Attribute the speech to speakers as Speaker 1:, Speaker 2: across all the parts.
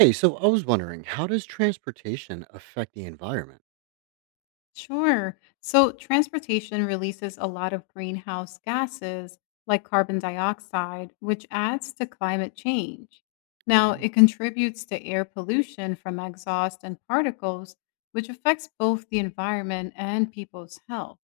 Speaker 1: Hey, so I was wondering, how does transportation affect the environment?
Speaker 2: Sure. So transportation releases a lot of greenhouse gases like carbon dioxide, which adds to climate change. Now,
Speaker 1: Oh,
Speaker 2: it contributes to air pollution from exhaust and particles, which affects both the environment and people's health.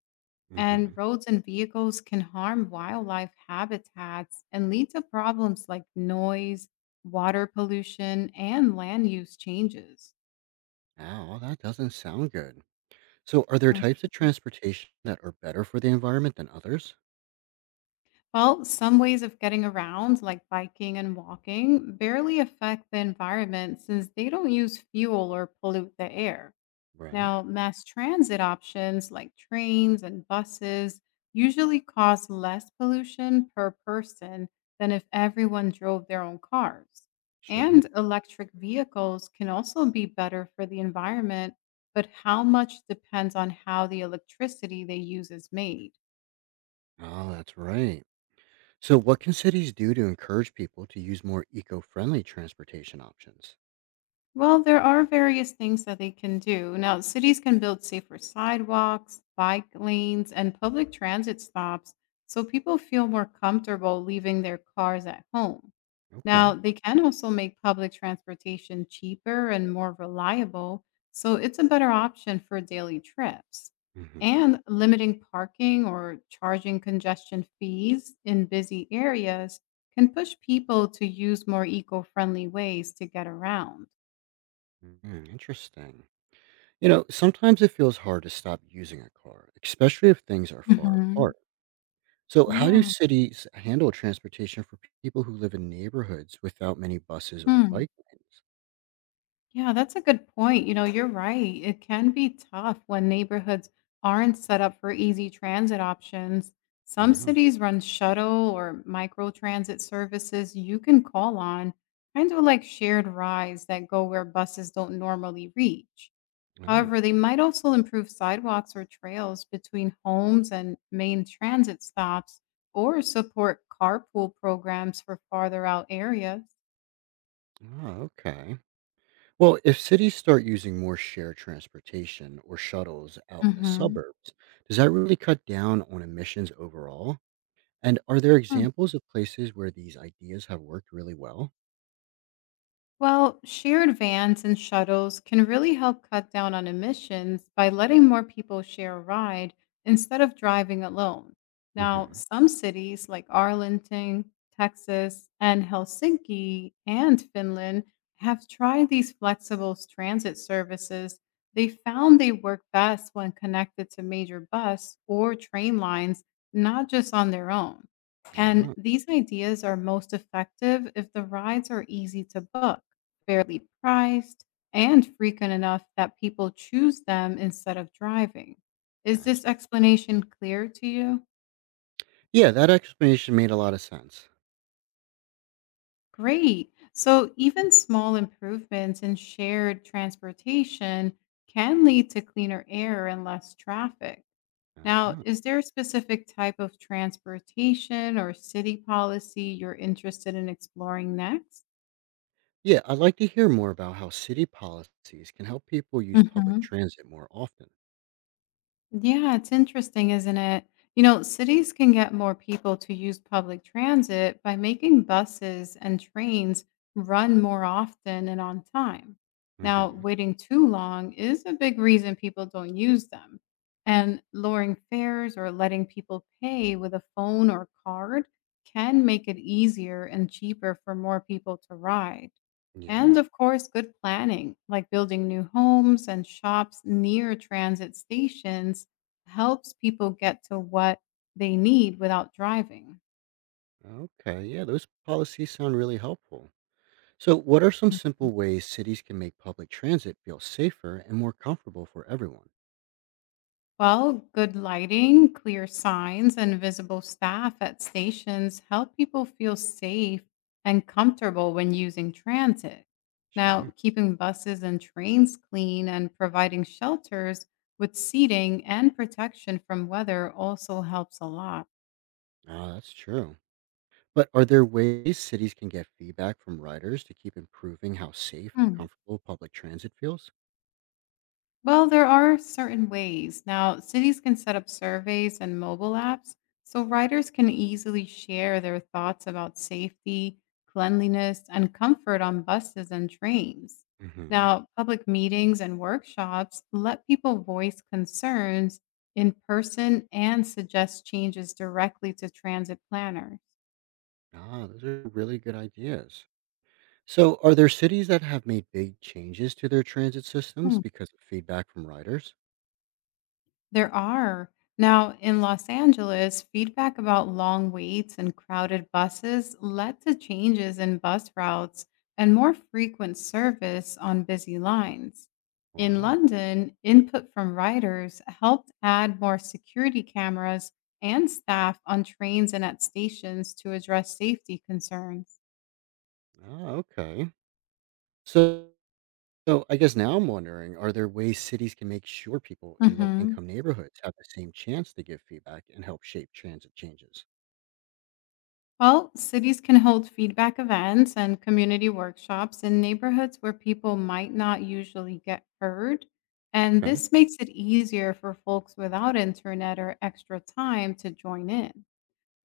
Speaker 2: And
Speaker 1: hmm.
Speaker 2: roads and vehicles can harm wildlife habitats and lead to problems like noise, water pollution, and land use changes.
Speaker 1: Oh, well, that doesn't sound good. So, are there types of
Speaker 2: Mhm.
Speaker 1: transportation that are better for the environment than others?
Speaker 2: Well, some ways of getting around, like biking and walking, barely affect the environment since they don't use fuel or pollute the air.
Speaker 1: Right.
Speaker 2: Now, mass transit options like trains and buses usually cause less pollution per person than if everyone drove their own cars.
Speaker 1: Sure.
Speaker 2: And electric vehicles can also be better for the environment, but how much depends on how the electricity they use is made.
Speaker 1: Oh, that's right. So, what can cities do to encourage people to use more eco-friendly transportation options?
Speaker 2: Well, there are various things that they can do. Now, cities can build safer sidewalks, bike lanes, and public transit stops so people feel more comfortable leaving their cars at home.
Speaker 1: Okay.
Speaker 2: Now, they can also make public transportation cheaper and more reliable, so it's a better option for daily trips.
Speaker 1: Mm-hmm.
Speaker 2: And limiting parking or charging congestion fees in busy areas can push people to use more eco friendly ways to get around.
Speaker 1: Interesting. You know, sometimes it feels hard to stop using a car, especially if things are far
Speaker 2: Mhm.
Speaker 1: apart. So, how do
Speaker 2: Yeah.
Speaker 1: cities handle transportation for people who live in neighborhoods without many buses or
Speaker 2: Hmm.
Speaker 1: bike
Speaker 2: Yeah, that's a good point. You know, you're right. It can be tough when neighborhoods aren't set up for easy transit options. Some
Speaker 1: lanes? Yeah.
Speaker 2: cities run shuttle or micro transit services you can call on, kind of like shared rides that go where buses don't normally reach.
Speaker 1: Oh,
Speaker 2: However, they might also improve sidewalks or trails between homes and main transit stops or support carpool programs for farther out areas.
Speaker 1: oh, okay. Well, if cities start using more shared transportation or shuttles out in the
Speaker 2: Mhm.
Speaker 1: suburbs, does that really cut down on emissions overall? And are there
Speaker 2: Hı
Speaker 1: examples of places where these ideas have worked really well?
Speaker 2: Well, shared vans and shuttles can really help cut down on emissions by letting more people share a ride instead of driving alone. Now,
Speaker 1: Mm-hmm.
Speaker 2: some cities like Arlington, Texas, and Helsinki and Finland have tried these flexible transit services. They found they work best when connected to major bus or train lines, not just on their own. And
Speaker 1: Oh,
Speaker 2: these ideas are most effective if the rides are easy to book, fairly priced, and frequent enough that people choose them instead of driving. Is this
Speaker 1: gotcha.
Speaker 2: explanation clear to you?
Speaker 1: Yeah, that explanation made a lot of sense.
Speaker 2: Great. So, even small improvements in shared transportation can lead to cleaner air and less traffic. Now,
Speaker 1: Oh.
Speaker 2: is there a specific type of transportation or city policy you're interested in exploring next?
Speaker 1: Yeah, I'd like to hear more about how city policies can help people use public
Speaker 2: Mhm.
Speaker 1: transit more often.
Speaker 2: Yeah, it's interesting, isn't it? You know, cities can get more people to use public transit by making buses and trains run more often and on time. Now,
Speaker 1: Hmm.
Speaker 2: waiting too long is a big reason people don't use them. And lowering fares or letting people pay with a phone or card can make it easier and cheaper for more people to ride.
Speaker 1: Yeah.
Speaker 2: And of course, good planning, like building new homes and shops near transit stations, helps people get to what they need without driving.
Speaker 1: Okay. Yeah, those policies sound really helpful. So, what are some simple
Speaker 2: Mhm.
Speaker 1: ways cities can make public transit feel safer and more comfortable for everyone?
Speaker 2: Well, good lighting, clear signs, and visible staff at stations help people feel safe and comfortable when using transit. Now,
Speaker 1: Sure.
Speaker 2: keeping buses and trains clean and providing shelters with seating and protection from weather also helps a lot.
Speaker 1: Ah, that's true. But are there ways cities can get feedback from riders to keep improving how safe and comfortable public transit feels?
Speaker 2: Well, there are certain ways. Now, cities can set up surveys and mobile apps so riders can easily share their thoughts about safety, cleanliness, and comfort on buses and trains.
Speaker 1: Hmm.
Speaker 2: Now, public meetings and workshops let people voice concerns in person and suggest changes directly to transit planners.
Speaker 1: Ah, those are really good ideas. So, are there cities that have made big changes to their transit systems because of feedback from riders?
Speaker 2: There are. Now, in Los Angeles, feedback about long waits and crowded buses led to changes in bus routes and more frequent service on busy lines. In
Speaker 1: Wow.
Speaker 2: London, input from riders helped add more security cameras and staff on trains and at stations to address safety concerns.
Speaker 1: Oh, okay. So, so, I guess now I'm wondering, are there ways cities can make sure people in
Speaker 2: Mhm.
Speaker 1: low-income neighborhoods have the same chance to give feedback and help shape transit changes?
Speaker 2: Well, cities can hold feedback events and community workshops in neighborhoods where people might not usually get heard. And
Speaker 1: Okay.
Speaker 2: this makes it easier for folks without internet or extra time to join in.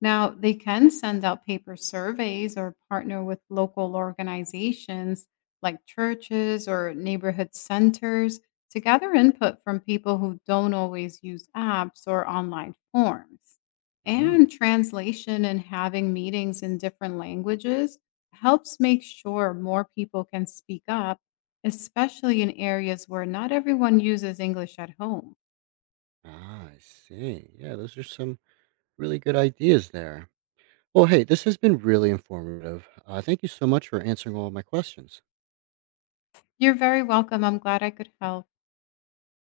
Speaker 2: Now, they can send out paper surveys or partner with local organizations like churches or neighborhood centers to gather input from people who don't always use apps or online forms. And
Speaker 1: Oh,
Speaker 2: translation and having meetings in different languages helps make sure more people can speak up, especially in areas where not everyone uses English at home.
Speaker 1: ah, I see. Yeah, those are some really good ideas there. Well, hey, this has been really informative. Thank you so much for answering all of my questions.
Speaker 2: You're very welcome. I'm glad I could help.